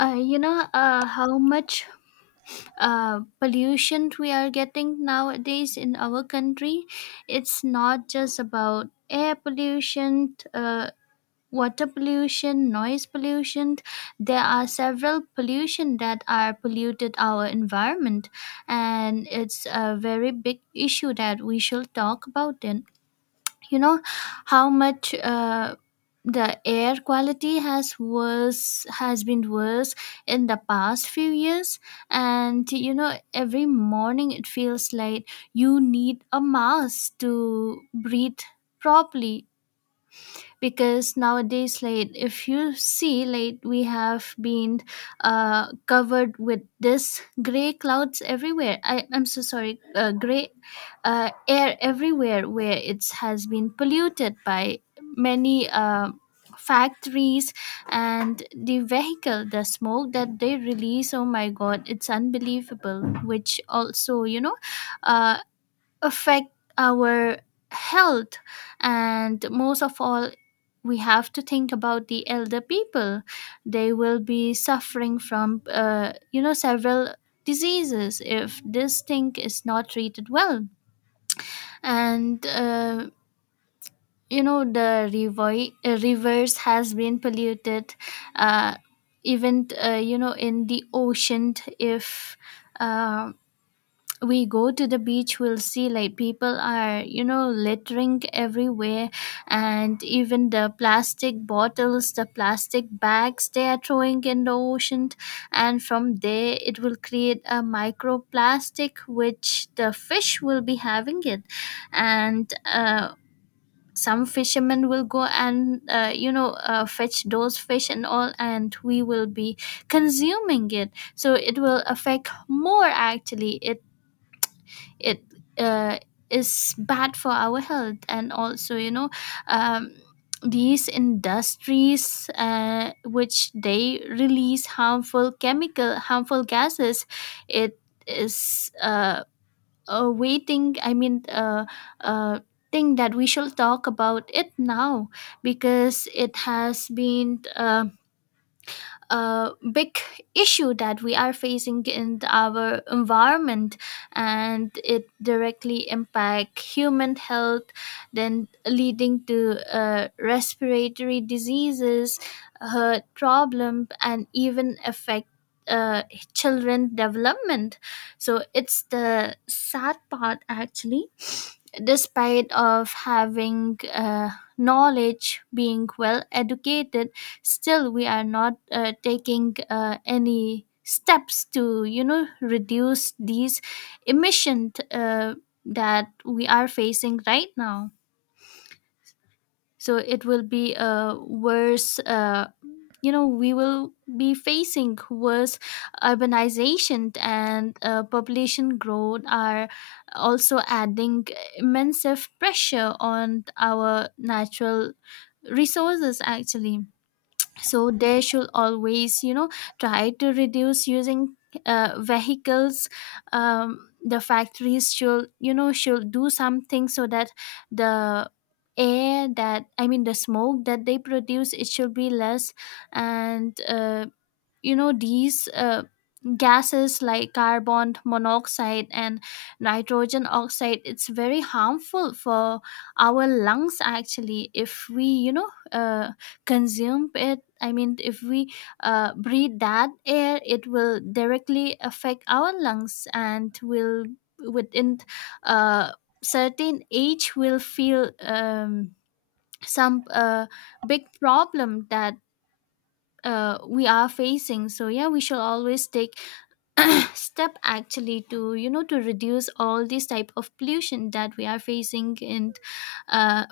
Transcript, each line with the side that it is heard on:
left: How much pollution we are getting nowadays in our country. It's not just about air pollution, water pollution, noise pollution. There are several pollution that are polluted our environment, and it's a very big issue that we should talk about. It you know How much the air quality has been worse in the past few years, and you know every morning it feels like you need a mask to breathe properly, because nowadays, like, if you see, like, we have been covered with this gray clouds everywhere. I'm so sorry, gray air everywhere where it has been polluted by many factories and the smoke that they release. Oh my god, it's unbelievable, which also uh, affect our health. And most of all, we have to think about the elder people. They will be suffering from several diseases if this thing is not treated well. And the rivers has been polluted, uh, even, in the ocean, if um we go to the beach, we'll see like people are, you know, littering everywhere, and even the plastic bottles, the plastic bags, they are throwing in the ocean, and from there it will create a microplastic which the fish will be having it. And some fishermen will go and, fetch those fish and all, and we will be consuming it. So it will affect more, actually. It it uh, is bad for our health. And also, you know, um, these industries, which they release harmful chemical, harmful gases, it is a waiting I mean uh, thing that we shall talk about it now, because it has been a big issue that we are facing in our environment, and it directly impact human health, then leading to respiratory diseases, heart problem, and even affect uh, children development. So it's the sad part actually. Despite of having knowledge, being well educated, still we are not taking any steps to, you know, reduce these emissions that we are facing right now. So it will be a worse, we will be facing worse. Urbanization and population growth are also adding immense pressure on our natural resources, actually. So they should always, you know, try to reduce using vehicles. The factories should, you know, should do something so that the air that I mean the smoke that they produce, it should be less. And these gases like carbon monoxide and nitrogen oxide, it's very harmful for our lungs, actually. If we, consume it I mean if we breathe that air, it will directly affect our lungs, and will within a certain age will feel some big problem that we are facing. So yeah, we should always take step, actually, to, you know, to reduce all these type of pollution that we are facing in uh,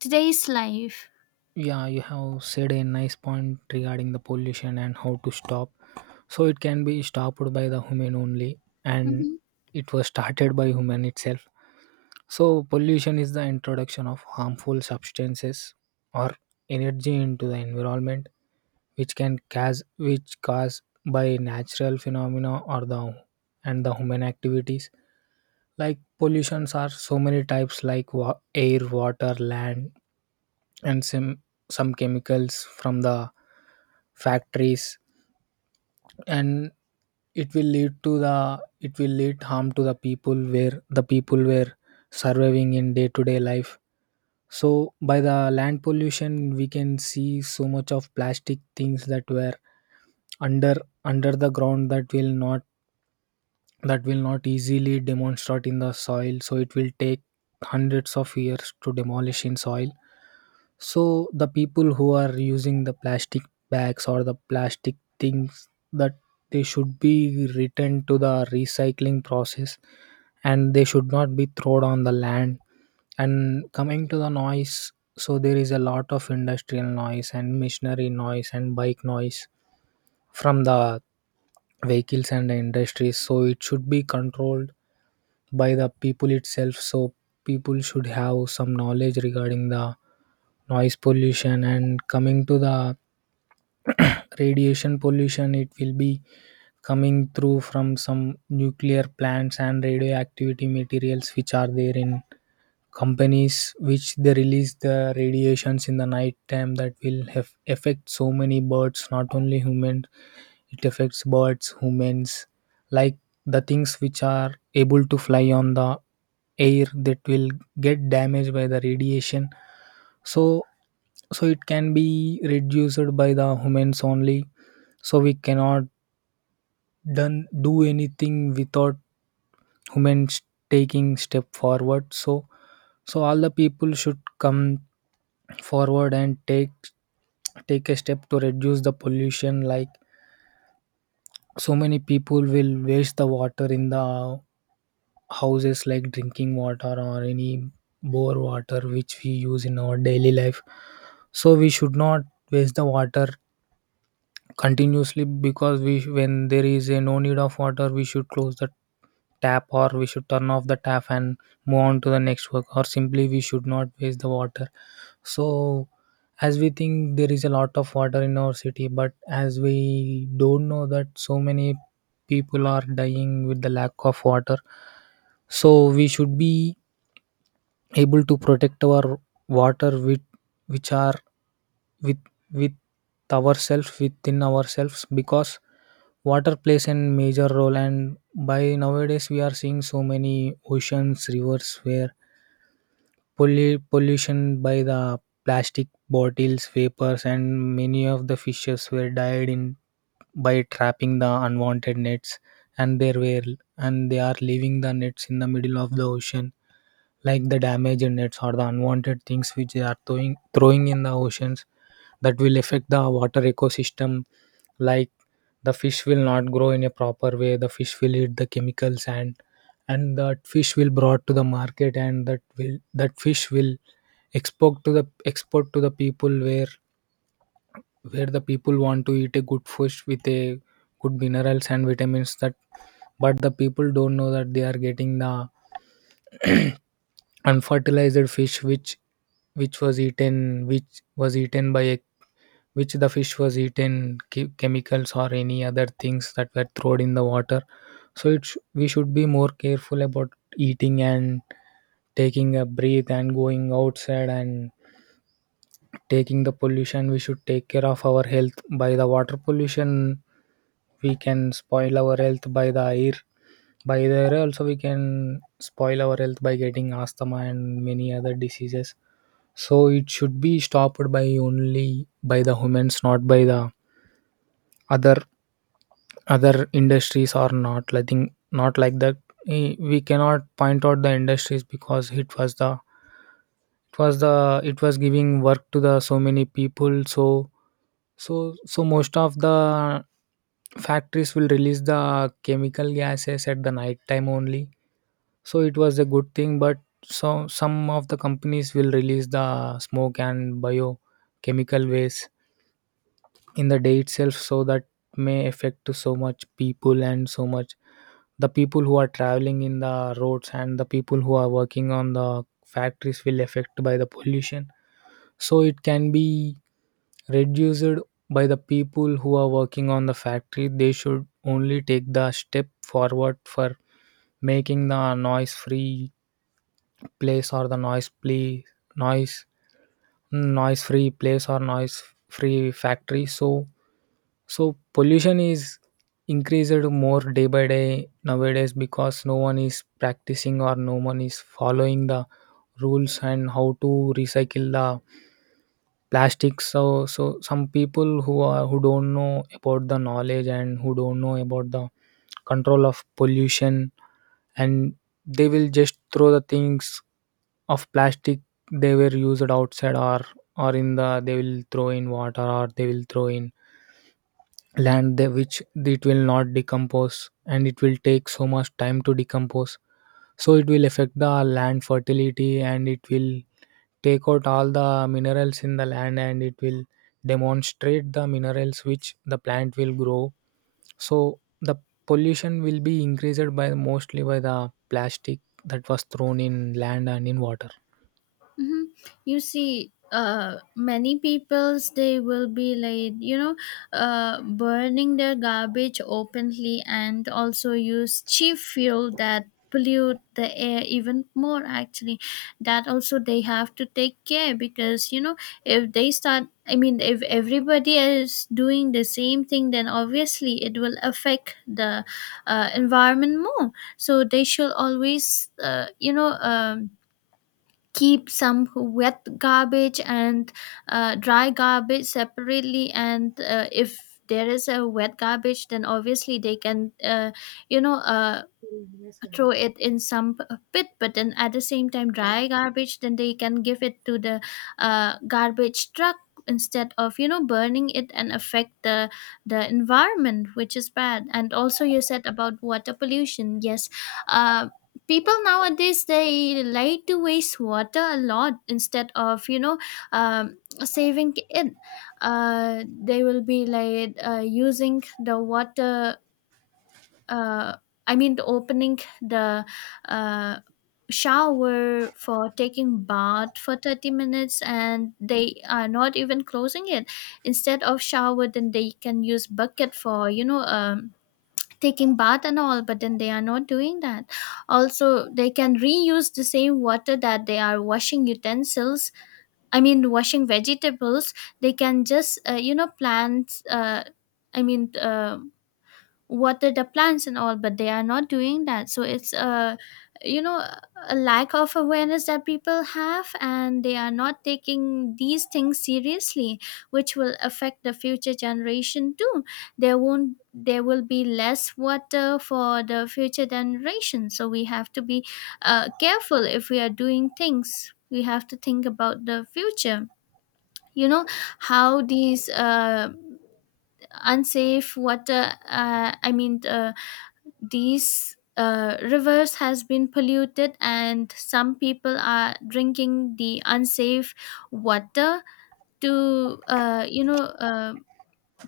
left: today's life.
right: Yeah, you have said a nice point regarding the pollution and how to stop. So it can be stopped by the human only, and
left: Mm-hmm.
right: it was started by human itself. So pollution is the introduction of harmful substances or energy into the environment, which cause by natural phenomena or the and the human activities. Like pollutions are so many types, like air, water, land, and some chemicals from the factories, and it will lead harm to the people where the people were surviving in day to day life. So by the land pollution we can see so much of plastic things that were under under the ground that will not easily demonstrate in the soil, so it will take hundreds of years to demolish in soil. So the people who are using the plastic bags or the plastic things, that they should be returned to the recycling process, and they should not be thrown on the land. And coming to the noise, so there is a lot of industrial noise and machinery noise and bike noise from the vehicles and the industries. So it should be controlled by the people itself. So people should have some knowledge regarding the noise pollution. And coming to the radiation pollution, it will be coming through from some nuclear plants and radioactivity materials which are there in companies, which they release the radiations in the night time that will have affect so many birds, not only humans. It affects birds, humans, like the things which are able to fly on the air that will get damaged by the radiation. So it can be reduced by the humans only. So we cannot done do anything without humans taking step forward. So all the people should come forward and take a step to reduce the pollution. Like so many people will waste the water in the houses, like drinking water or any bore water which we use in our daily life. So we should not waste the water continuously, because we when there is a no need of water we should close the tap, or we should turn off the tap and move on to the next work, or simply we should not waste the water. So as we think there is a lot of water in our city, but as we don't know that so many people are dying with the lack of water. So we should be able to protect our water with which are with ourselves within ourselves, because water plays a major role. And by nowadays we are seeing so many oceans, rivers, where pollution by the plastic bottles, vapors, and many of the fishes were died in by trapping the unwanted nets. And they were and they are leaving the nets in the middle of the ocean, like the damage in nets or the unwanted things which they are throwing in the oceans that will affect the water ecosystem. Like the fish will not grow in a proper way, the fish will eat the chemicals, and that fish will brought to the market, and that fish will export to the export to the people where the people want to eat a good fish with a good minerals and vitamins, that but the people don't know that they are getting the unfertilized fish, which was eaten which was eaten by a which the fish was eaten chemicals or any other things that were thrown in the water. So we should be more careful about eating, and taking a breath, and going outside, and taking the pollution. We should take care of our health. By the water pollution we can spoil our health, by the air, also we can spoil our health by getting asthma and many other diseases. So it should be stopped by only by the humans, not by the other other industries are not letting, not like that. We cannot point out the industries because it was giving work to the so many people. So most of the factories will release the chemical gases at the night time only, so it was a good thing. But so some of the companies will release the smoke and biochemical waste in the day itself, so that may affect to so much people and so much, the people who are traveling in the roads and the people who are working on the factories will affect by the pollution. So it can be reduced by the people who are working on the factory. They should only take the step forward for making the noise free place, or the noise noise free place or noise free factory. So pollution is increased more day by day nowadays, because no one is practicing or no one is following the rules and how to recycle the plastics. So some people who don't know about the knowledge and who don't know about the control of pollution, and they will just throw the things of plastic they were used outside, or in the they will throw in water, or they will throw in land there, which it will not decompose and it will take so much time to decompose. So it will affect the land fertility, and it will take out all the minerals in the land, and it will demonstrate the minerals which the plant will grow. So the pollution will be increased by, mostly by the plastic that was thrown in land and in water.
left: Hmm. You see, many peoples, they will be like, you know, burning their garbage openly, and also use cheap fuel that pollute the air even more, actually. That also they have to take care, because you know, if they start I mean if everybody is doing the same thing, then obviously it will affect the environment more. So they should always, keep some wet garbage and dry garbage separately. And if there is a wet garbage, then obviously they can, you know uh, throw it in some pit, but then at the same time, dry garbage, then they can give it to the garbage truck instead of, you know, burning it and affect the environment, which is bad. And also you said about water pollution, yes. uh, People nowadays, they like to waste water a lot, instead of, you know, um, saving it. They will be like, using the water, uh, I mean, the opening the uh, shower for taking bath for 30 minutes, and they are not even closing it. Instead of shower, then they can use bucket for, you know, taking bath and all, but then they are not doing that. Also, they can reuse the same water that they are washing utensils. I mean, washing vegetables. They can just, you know, I mean, uh, water the plants and all, but they are not doing that. So it's a, you know, a lack of awareness that people have, and they are not taking these things seriously, which will affect the future generation too. There won't There will be less water for the future generation, so we have to be careful. If we are doing things, we have to think about the future, you know, how these unsafe water, these rivers has been polluted, and some people are drinking the unsafe water to,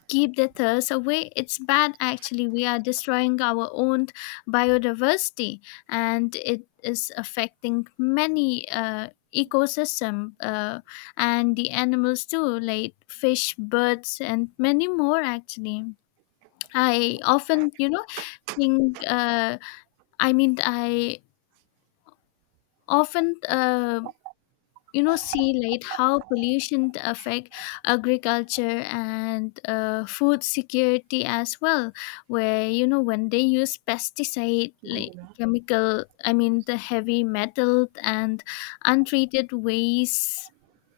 left: keep their thirst away. It's bad, actually. We are destroying our own biodiversity, and it is affecting many ecosystem, and the animals too, like fish, birds, and many more, actually. I often, you know, think, I often, see like how pollution affect agriculture and food security as well, where, you know, when they use pesticide, like chemical, I mean the heavy metal and untreated waste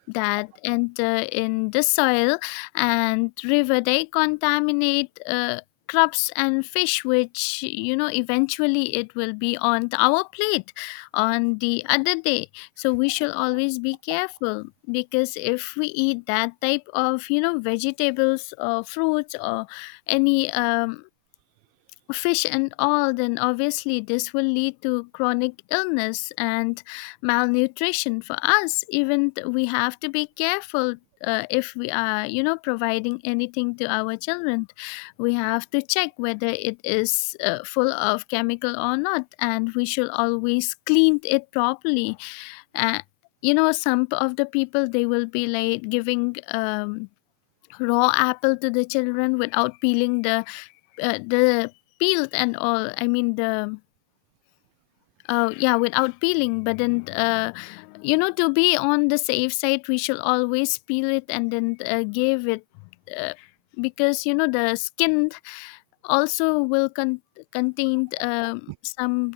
left: that enter in the soil and river, they contaminate crops and fish, which, you know, eventually it will be on our plate on the other day. So we shall always be careful, because if we eat that type of, you know, vegetables or fruits or any fish and all, then obviously this will lead to chronic illness and malnutrition for us. Even we have to be careful, if we are, you know, providing anything to our children. We have to check whether it is full of chemical or not, and we should always clean it properly. Uh, you know, some of the people they will be like giving. Raw apple to the children without peeling the uh, the peeled and all, I mean the yeah, without peeling. But then, you know, to be on the safe side, we should always peel it and then give it, uh, because you know the skin also will contain some,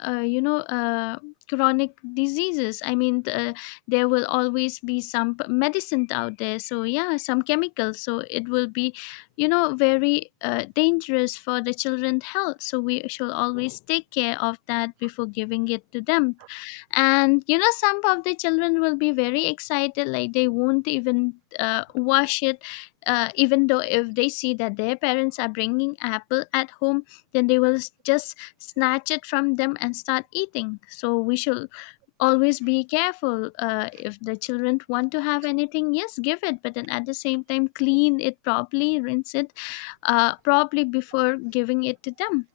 left: uh, you know uh, chronic diseases, there will always be some medicine out there, so yeah, some chemicals. So it will be, you know, very dangerous for the children's health, so we should always take care of that before giving it to them. And you know, some of the children will be very excited, like they won't even wash it, even though if they see that their parents are bringing apple at home, then they will just snatch it from them and start eating. So we should always be careful. If the children want to have anything, yes, give it, but then at the same time, clean it properly, rinse it properly before giving it to them.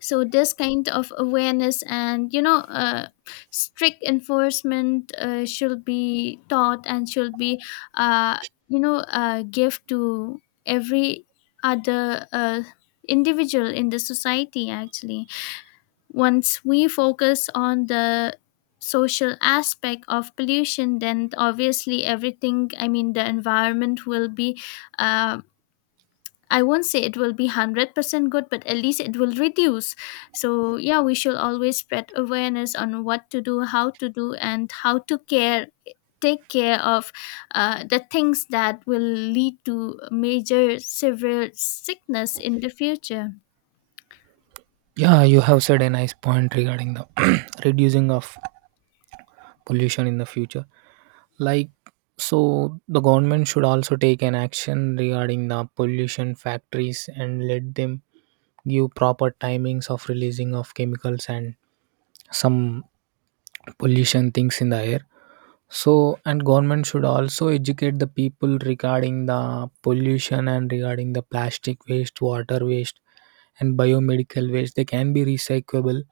left: So this kind of awareness and, strict enforcement should be taught, and should be uh, give to every other individual in the society, actually. Once we focus on the social aspect of pollution, then obviously everything, I mean, the environment will be. Uh, I won't say it will be 100% good, but at least it will reduce. So, yeah, we should always spread awareness on what to do, how to do, and how to care, take care of the things that will lead to major severe sickness in the future.
right: Yeah, you have said a nice point regarding the reducing of pollution in the future, like so the government should also take an action regarding the pollution factories and let them give proper timings of releasing of chemicals and some pollution things in the air. So and government should also educate the people regarding the pollution and regarding the plastic waste, water waste, and biomedical waste, they can be recyclable,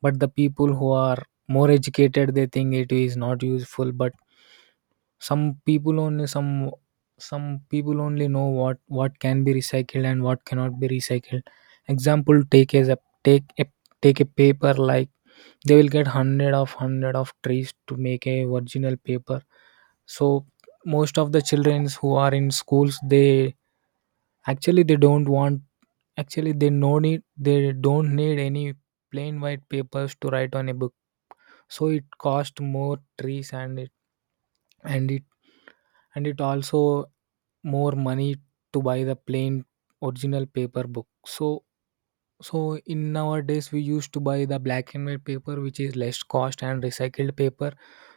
right: but the people who are more educated they think it is not useful. But Some people only some some people only know what can be recycled and what cannot be recycled. Example, take as a take a take a paper, like they will get hundred of trees to make a original paper. So most of the children who are in schools, they actually they don't want actually they no need they don't need any plain white papers to write on a book. So it cost more trees, and and it it also more money to buy the plain original paper book. So in nowadays we used to buy the black and white paper, which is less cost and recycled paper.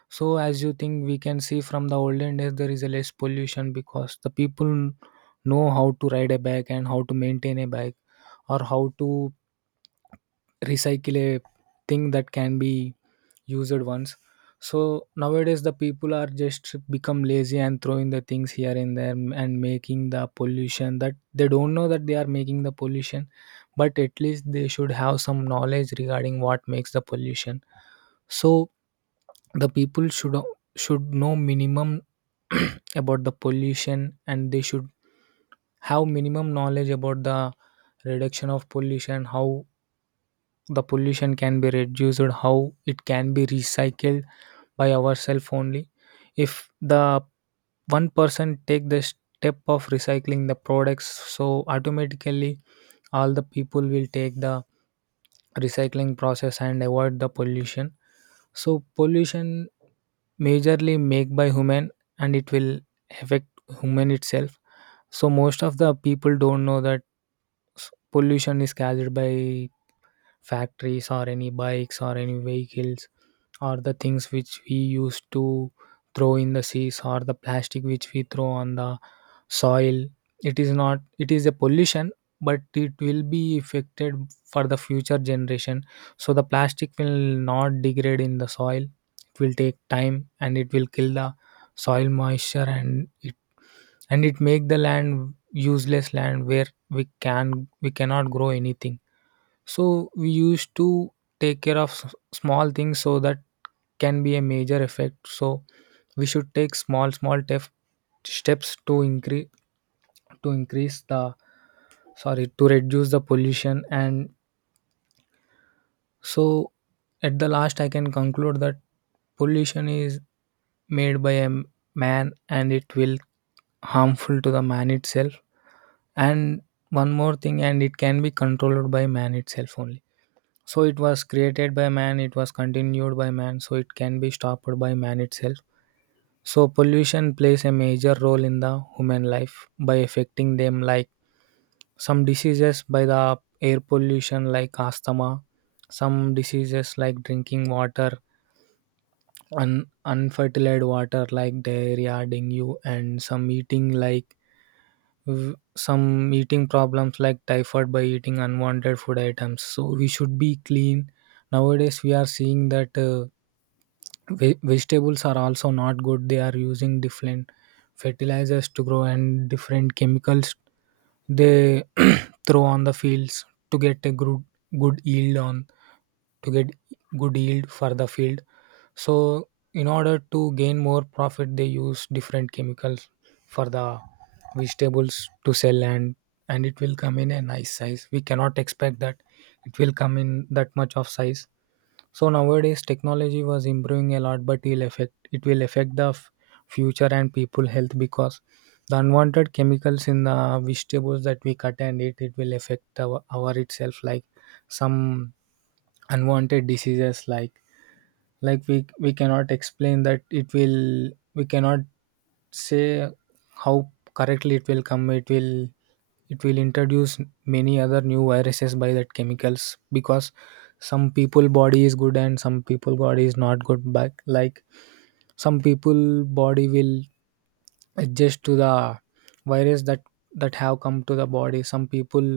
right: So as you think, we can see from the olden days there is a less pollution because the people know how to ride a bike and how to maintain a bike, or how to recycle a thing that can be used ones. So nowadays the people are just become lazy and throwing the things here and there and making the pollution, that they don't know that they are making the pollution, but at least they should have some knowledge regarding what makes the pollution. So the people should know minimum about the pollution, and they should have minimum knowledge about the reduction of pollution, how the pollution can be reduced, how it can be recycled by ourselves only. If the one person take the step of recycling the products, so automatically all the people will take the recycling process and avoid the pollution. So pollution majorly made by human, and it will affect human itself. So most of the people don't know that s- pollution is caused by factories or any bikes or any vehicles, or the things which we used to throw in the seas, or the plastic which we throw on the soil. It is not. It is a pollution, but it will be affected for the future generation. So the plastic will not degrade in the soil, it will take time and it will kill the soil moisture, and it make the land useless land where we cannot grow anything. So we used to take care of small things, so that can be a major effect. So we should take small small steps to increase the to reduce the pollution. And so, at the last I can conclude that pollution is made by a man, and it will harmful to the man itself. And one more thing, and it can be controlled by man itself only. So it was created by man, it was continued by man, so it can be stopped by man itself. So pollution plays a major role in the human life by affecting them like some diseases by the air pollution like asthma, some diseases like drinking water, unfertilized water like diarrhea, dengue, and some eating like some eating problems like typhoid by eating unwanted food items, so we should be clean. Nowadays we are seeing that vegetables are also not good. They are using different fertilizers to grow and different chemicals they throw on the fields to get a good yield on, to get good yield for the field. So in order to gain more profit they use different chemicals for the vegetables to sell, and it will come in a nice size. We cannot expect that it will come in that much of size. So nowadays technology was improving a lot, but it will affect the future and people health, because the unwanted chemicals in the vegetables that we cut and eat, it will affect our itself like some unwanted diseases, like we cannot explain that, it will, we cannot say how correctly it will come, it will, it will introduce many other new viruses by that chemicals. Because some people body is good and some people body is not good, but like some people body will adjust to the virus that have come to the body. Some people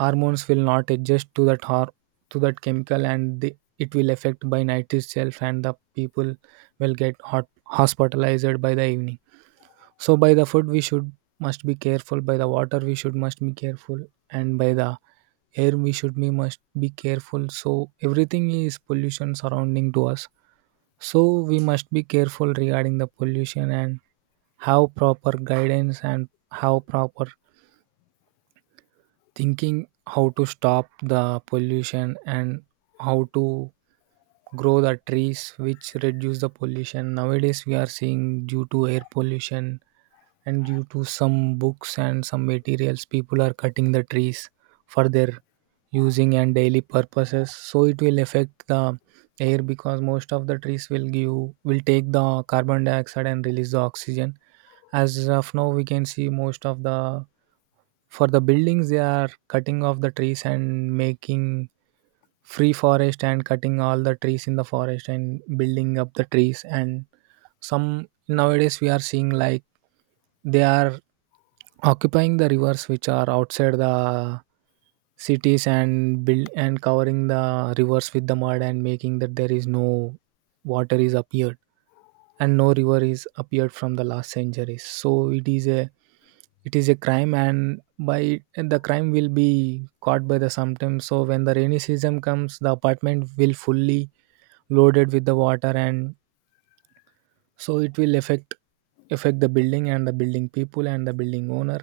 right: hormones will not adjust to that to that chemical, and the, it will affect by night itself, and the people will get hot hospitalized by the evening. So by the food we should must be careful. By the water we should must be careful, and by the air we should be must be careful. So everything is pollution surrounding to us. So we must be careful regarding the pollution, and have proper guidance, and have proper thinking how to stop the pollution and how to grow the trees which reduce the pollution. Nowadays we are seeing, due to air pollution and due to some books and some materials, people are cutting the trees for their using and daily purposes, so it will affect the air, because most of the trees will give will take the carbon dioxide and release the oxygen. As of now we can see, most of the, for the buildings, they are cutting off the trees and making free forest, and cutting all the trees in the forest and building up the trees. And some, nowadays we are seeing like they are occupying the rivers which are outside the cities, and build and covering the rivers with the mud, and making that there is no water is appeared and no river is appeared from the last centuries. So it is a crime, and by, and the crime will be caught by the sometime. So when the rainy season comes, the apartment will fully loaded with the water, and so it will affect the building and the building people and the building owner.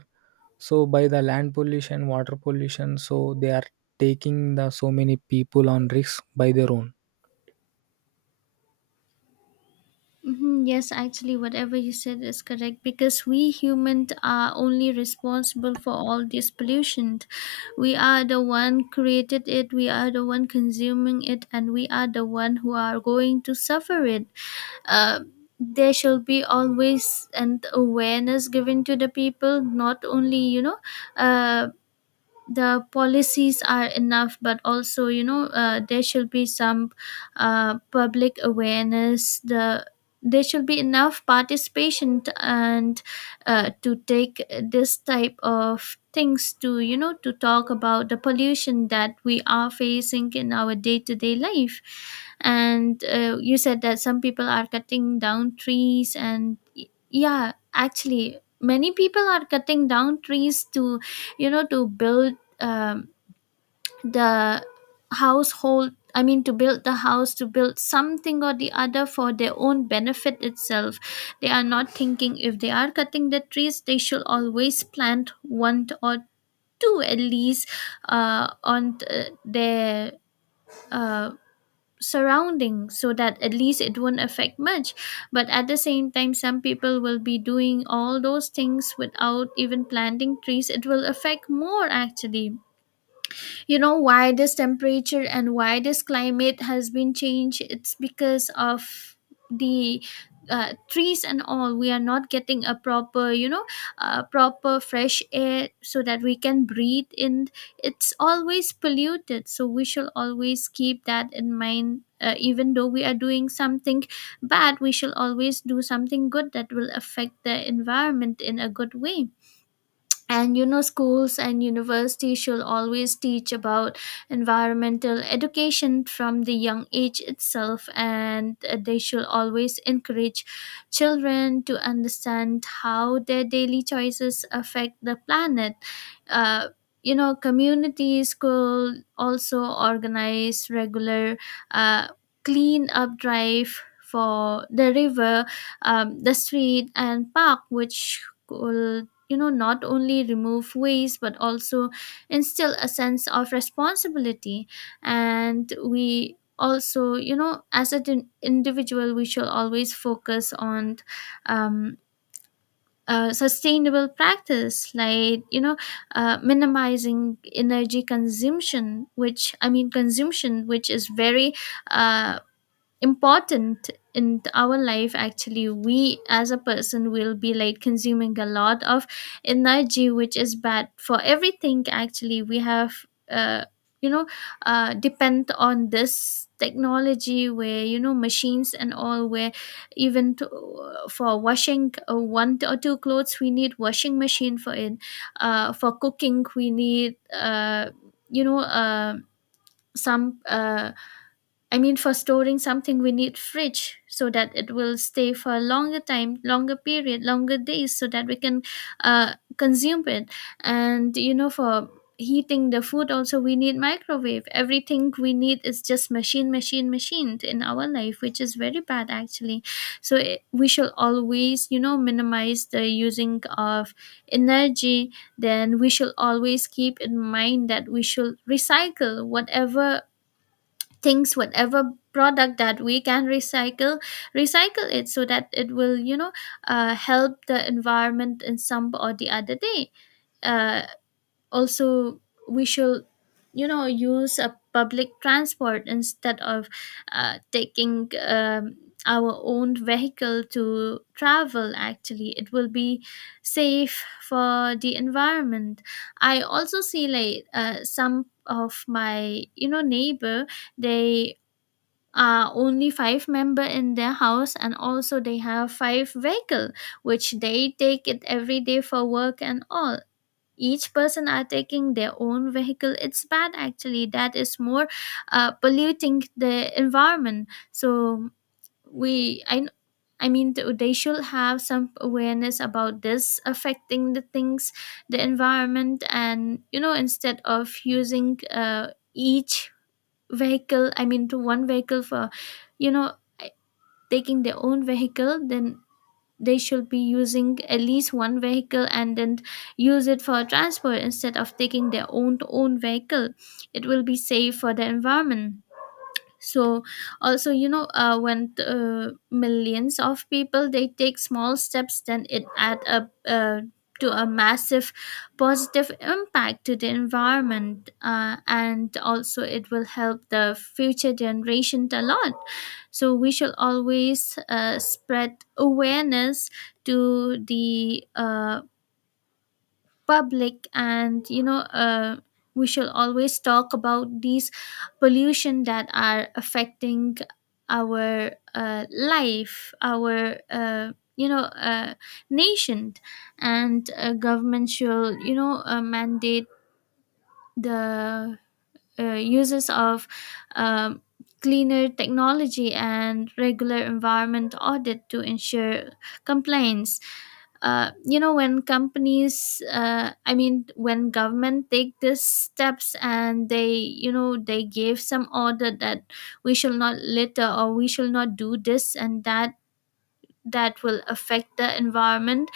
right: So by the land pollution, water pollution, so they are taking the so many people on risks by their own.
left: Mhm. Yes, actually, whatever you said is correct, because we humans are only responsible for all this pollution. We are the one created it, we are the one consuming it, and we are the one who are going to suffer it. Uh, there should be always an awareness given to the people, not only uh, the policies are enough, but also there should be some public awareness. There should be enough participation t- and to take this type of things to, you know, to talk about the pollution that we are facing in our day-to-day life. And you said that some people are cutting down trees and yeah, actually many people are cutting down trees to, you know, to build um, the household. I mean to build the house, to build something or the other for their own benefit itself. They are not thinking, if they are cutting the trees they should always plant one or two at least on their uh, surrounding, so that at least it won't affect much. But at the same time, some people will be doing all those things without even planting trees, it will affect more actually. You know, why this temperature and why this climate has been changed, it's because of the trees and all. We are not getting a proper, you know, proper fresh air so that we can breathe in. It's always polluted, so we shall always keep that in mind. Even though we are doing something bad, we shall always do something good that will affect the environment in a good way. And you know, schools and universities should always teach about environmental education from the young age itself, and they should always encourage children to understand how their daily choices affect the planet. uh, you know, communities could also organize regular uh, clean up drive for the river, the street and park, which could, you know, not only remove waste but also instill a sense of responsibility. And we also, you know, as an individual we shall always focus on um, sustainable practice, like you know, minimizing energy consumption, which I mean consumption, which is very uh, important in our life actually. We, as a person, will be like consuming a lot of energy, which is bad for everything actually. We have uh, you know depend on this technology, where you know, machines and all, where even to, for washing one or two clothes, we need washing machine for it. For cooking we need, you know some I mean, for storing something, we need fridge so that it will stay for a longer time, longer period, longer days, so that we can consume it. And you know, for heating the food, also we need microwave. Everything we need is just machine, machine, machined in our life, which is very bad actually. So we shall always, you know, minimize the using of energy. Then we should always keep in mind that we should recycle whatever things, whatever product that we can recycle, recycle it, so that it will, you know, help the environment in some or the other day. uh, Also we should, you know, use a public transport instead of taking our own vehicle to travel. Actually it will be safe for the environment. I also see like, some of my, you know, neighbor, they are only five member in their house, and also they have five vehicle, which they take it every day for work and all. Each person are taking their own vehicle, it's bad actually. That is more polluting the environment. So we I kn- I mean th- they should have some awareness about this affecting the things, the environment. And you know, instead of using each vehicle, I mean to one vehicle for, you know, taking their own vehicle, then they should be using at least one vehicle and then use it for transport, instead of taking their own vehicle. It will be safe for the environment. So also you know, when millions of people they take small steps, then it add up to a massive positive impact to the environment. And also it will help the future generation a lot. So we should always spread awareness to the public. And we shall always talk about these pollution that are affecting our life, our, nation. And government should, mandate the uses of um, cleaner technology and regular environment audit to ensure compliance. You know, when companies I mean when government take these steps, and they, you know, they gave some order that we shall not litter, or we shall not do this and that, that will affect the environment,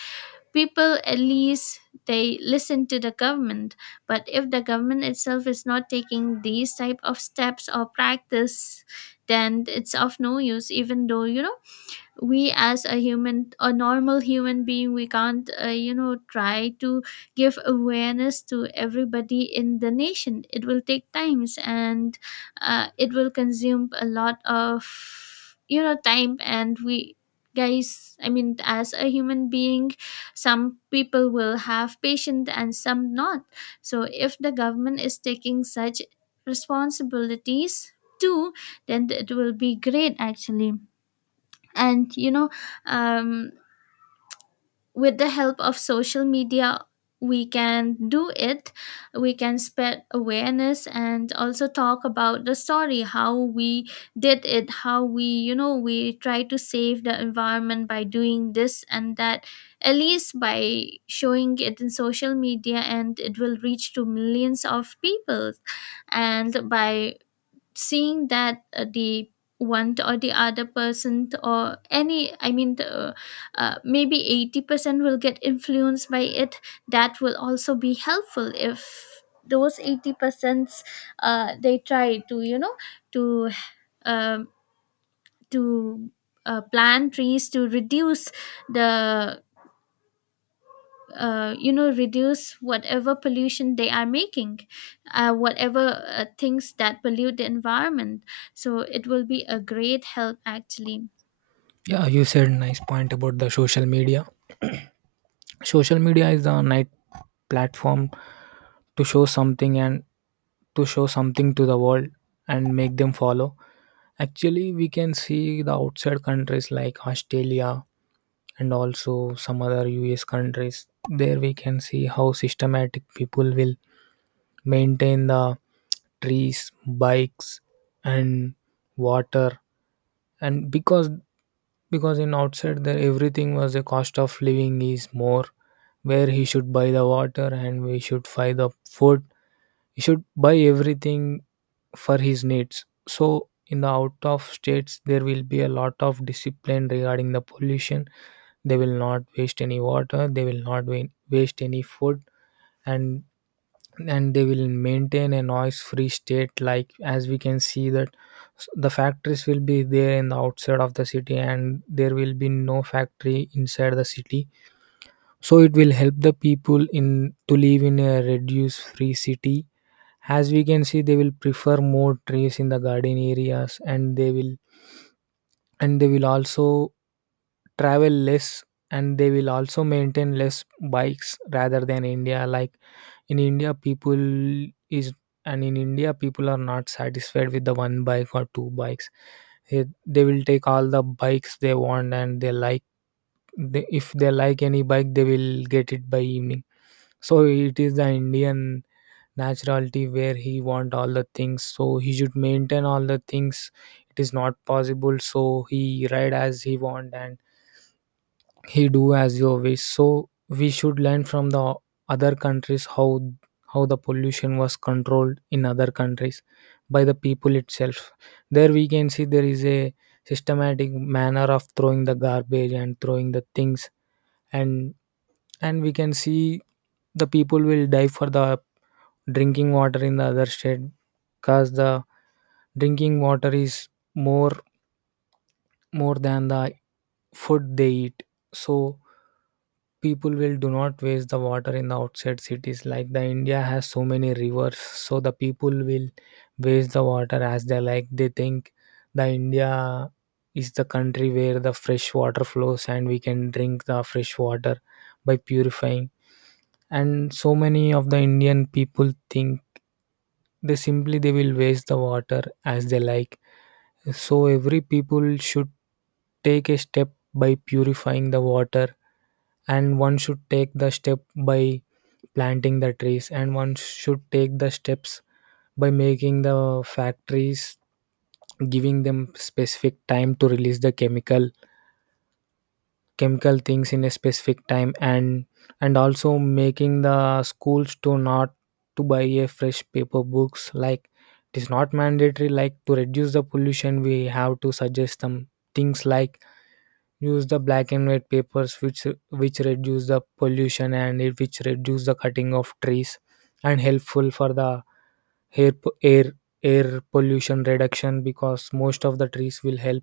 left: people at least they listen to the government. But if the government itself is not taking these type of steps or practice, then it's of no use. Even though you know, we as a human, a normal human being, we can't, you know, try to give awareness to everybody in the nation, it will take times, and it will consume a lot of, you know, time. And we guys, I mean as a human being, some people will have patience and some not. So if the government is taking such responsibilities too, then it will be great actually. And you know, um, with the help of social media, we can do it. We can spread awareness and also talk about the story, how we did it, how we, you know, we try to save the environment by doing this and that. At least by showing it in social media, and it will reach to millions of people. And by seeing that, the one or the other person, or any, I mean maybe 80% will get influenced by it. That will also be helpful, if those 80% they try to, you know, to um to plant trees to reduce the, reduce whatever pollution they are making, whatever things that pollute the environment. So it will be a great help actually.
right: Yeah, you said nice point about the social media. Social media is a night platform to show something and to show something to the world and make them follow. Actually, we can see the outside countries like Australia and also some other US countries. There we can see how systematic people will maintain the trees, bikes and water. And because in outside there, everything was, the cost of living is more, where he should buy the water and we should buy the food. He should buy everything for his needs. So in the out of states there will be a lot of discipline regarding the pollution. They will not waste any water. They will not waste any food, and and they will maintain a noise free state. Like, as we can see that the factories will be there in the outside of the city and there will be no factory inside the city, so it will help the people in to live in a reduce free city. As we can see, they will prefer more trees in the garden areas, and they will also travel less, and they will also maintain less bikes rather than India. Like in india people is, and in india people are not satisfied with the one bike or two bikes. Eh, they will take all the bikes they want, and they like, they, if they like any bike they will get it by evening. So it is the indian naturality where he want all the things, so he should maintain all the things. It is not possible, so he ride as he want, and he do as you wish. So we should learn from the other countries how the pollution was controlled in other countries by the people itself. There we can see there is a systematic manner of throwing the garbage and throwing the things, and and we can see the people will die for the drinking water in the other state, because the drinking water is more more than the food they eat. So people will do not waste the water in the outside cities. Like the india has so many rivers, so the people will waste the water as they like. They think the india is the country where the fresh water flows and we can drink the fresh water by purifying. And so many of the indian people think, they simply they will waste the water as they like. So every people should take a step by purifying the water, and one should take the step by planting the trees, and one should take the steps by making the factories, giving them specific time to release the chemical things in a specific time. And also making the schools to not to buy a fresh paper books. Like it is not mandatory, like to reduce the pollution we have to suggest them things like use the black and white papers, which reduce the pollution, and it which reduce the cutting of trees, and helpful for the air air air pollution reduction, because most of the trees will help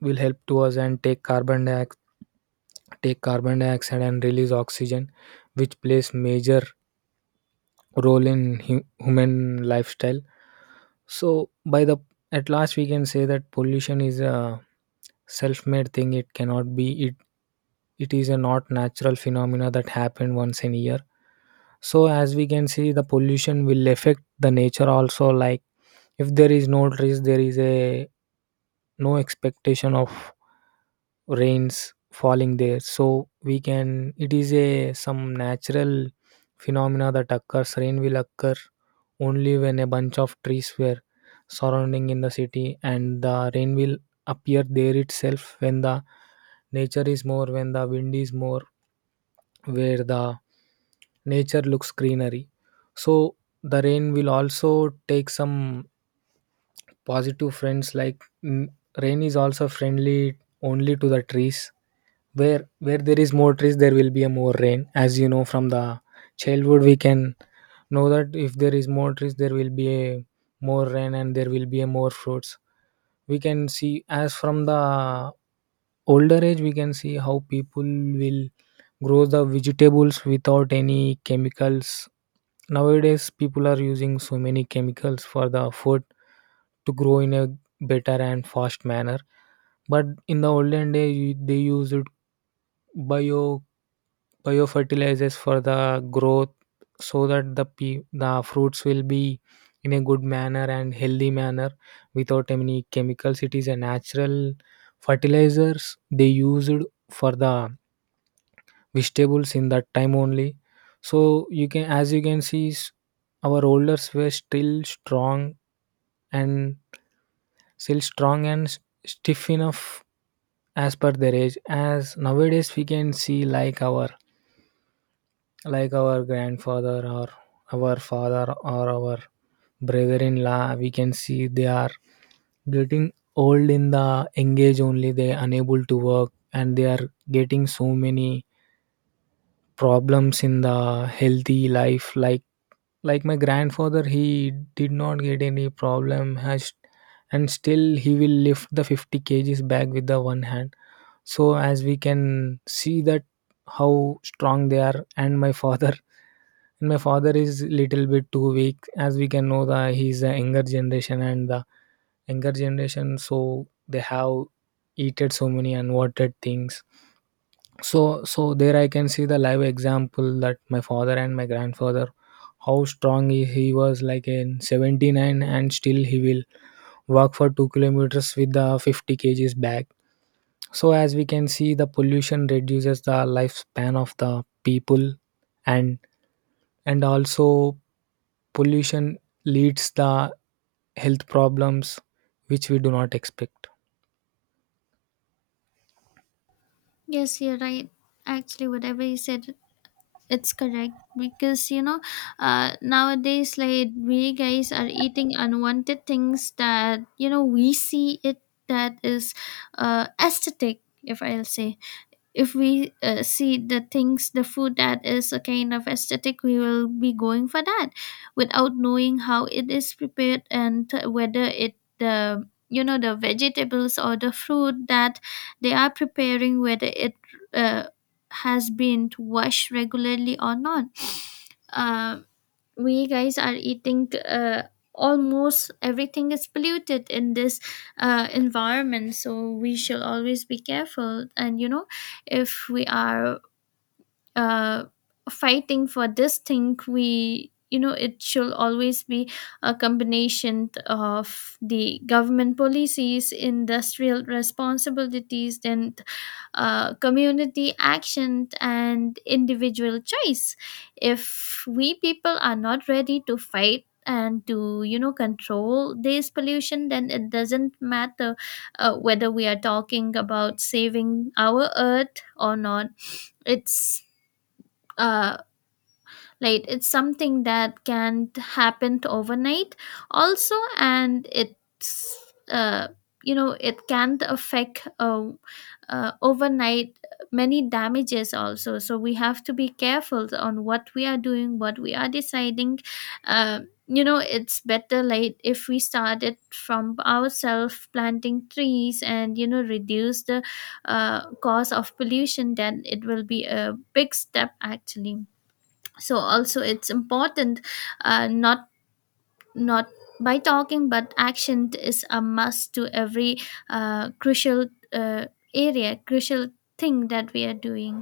right: to us and take carbon dioxide and release oxygen, which plays major role in human lifestyle. So by the, at last we can say that pollution is a self-made thing. It cannot be it. Is a not natural phenomena that happened once in a year. So as we can see, the pollution will affect the nature also, like if there is no trees there is a no expectation of rains falling there. So we can, it is a some natural phenomena that occurs. Rain will occur only when a bunch of trees were surrounding in the city, and the rain will appear there itself, when the nature is more, when the wind is more, where the nature looks greenery. So the rain will also take some positive friends like rain is also friendly only to the trees, where there is more trees there will be a more rain. As you know, from the childhood we can know that if there is more trees there will be a more rain, and there will be a more fruits. We can see as from the older age we can see how people will grow the vegetables without any chemicals. Nowadays people are using so many chemicals for the food to grow in a better and fast manner, but in the olden day they used bio biofertilizers for the growth, so that the the fruits will be in a good manner and healthy manner without any chemicals. It is a natural fertilizers they used for the vegetables in that time only. So you can, as you can see, our elders were still strong, and still strong and s- stiff enough as per their age. As nowadays we can see, like our grandfather, or our father, or our brother-in-law, we can see they are getting old in the engage only, they unable to work, and they are getting so many problems in the healthy life. Like my grandfather, he did not get any problem has, and still he will lift the 50 kgs bag with the one hand. So as we can see that how strong they are. And my father, and my father is little bit too weak, as we can know that he's a younger generation, and the younger generation, so they have eaten so many unwanted things. So, there I can see the live example that my father and my grandfather, how strong he was, like in 79, and still he will walk for 2 kilometers with the 50 kgs bag. So, as we can see, the pollution reduces the lifespan of the people, and and also pollution leads the health problems which we do not expect.
left: Yes, you're right. Actually whatever you said, it's correct. Because you know, nowadays like we guys are eating unwanted things, that you know, we see it, that is aesthetic, if I'll say. If we see the things, the food that is a kind of aesthetic, we will be going for that, without knowing how it is prepared, and whether it, the you know, the vegetables or the fruit that they are preparing, whether it uh, has been washed regularly or not. uh, we guys are eating, almost everything is polluted in this environment. So we shall always be careful. And you know, if we are uh, fighting for this thing, we, you know, it should always be a combination of the government policies, industrial responsibilities, then community action and individual choice. If we people are not ready to fight and to, you know, control this pollution, then it doesn't matter whether we are talking about saving our earth or not. It's uh like it's something that can't happen overnight also. And it's, uh it can't affect overnight many damages also. So we have to be careful on what we are doing, what we are deciding. uh, you know, it's better like if we started from ourselves, planting trees and you know, reduce the cause of pollution, then it will be a big step actually. So also it's important, not not by talking, but action is a must to every crucial uh, area crucial thing that we are doing.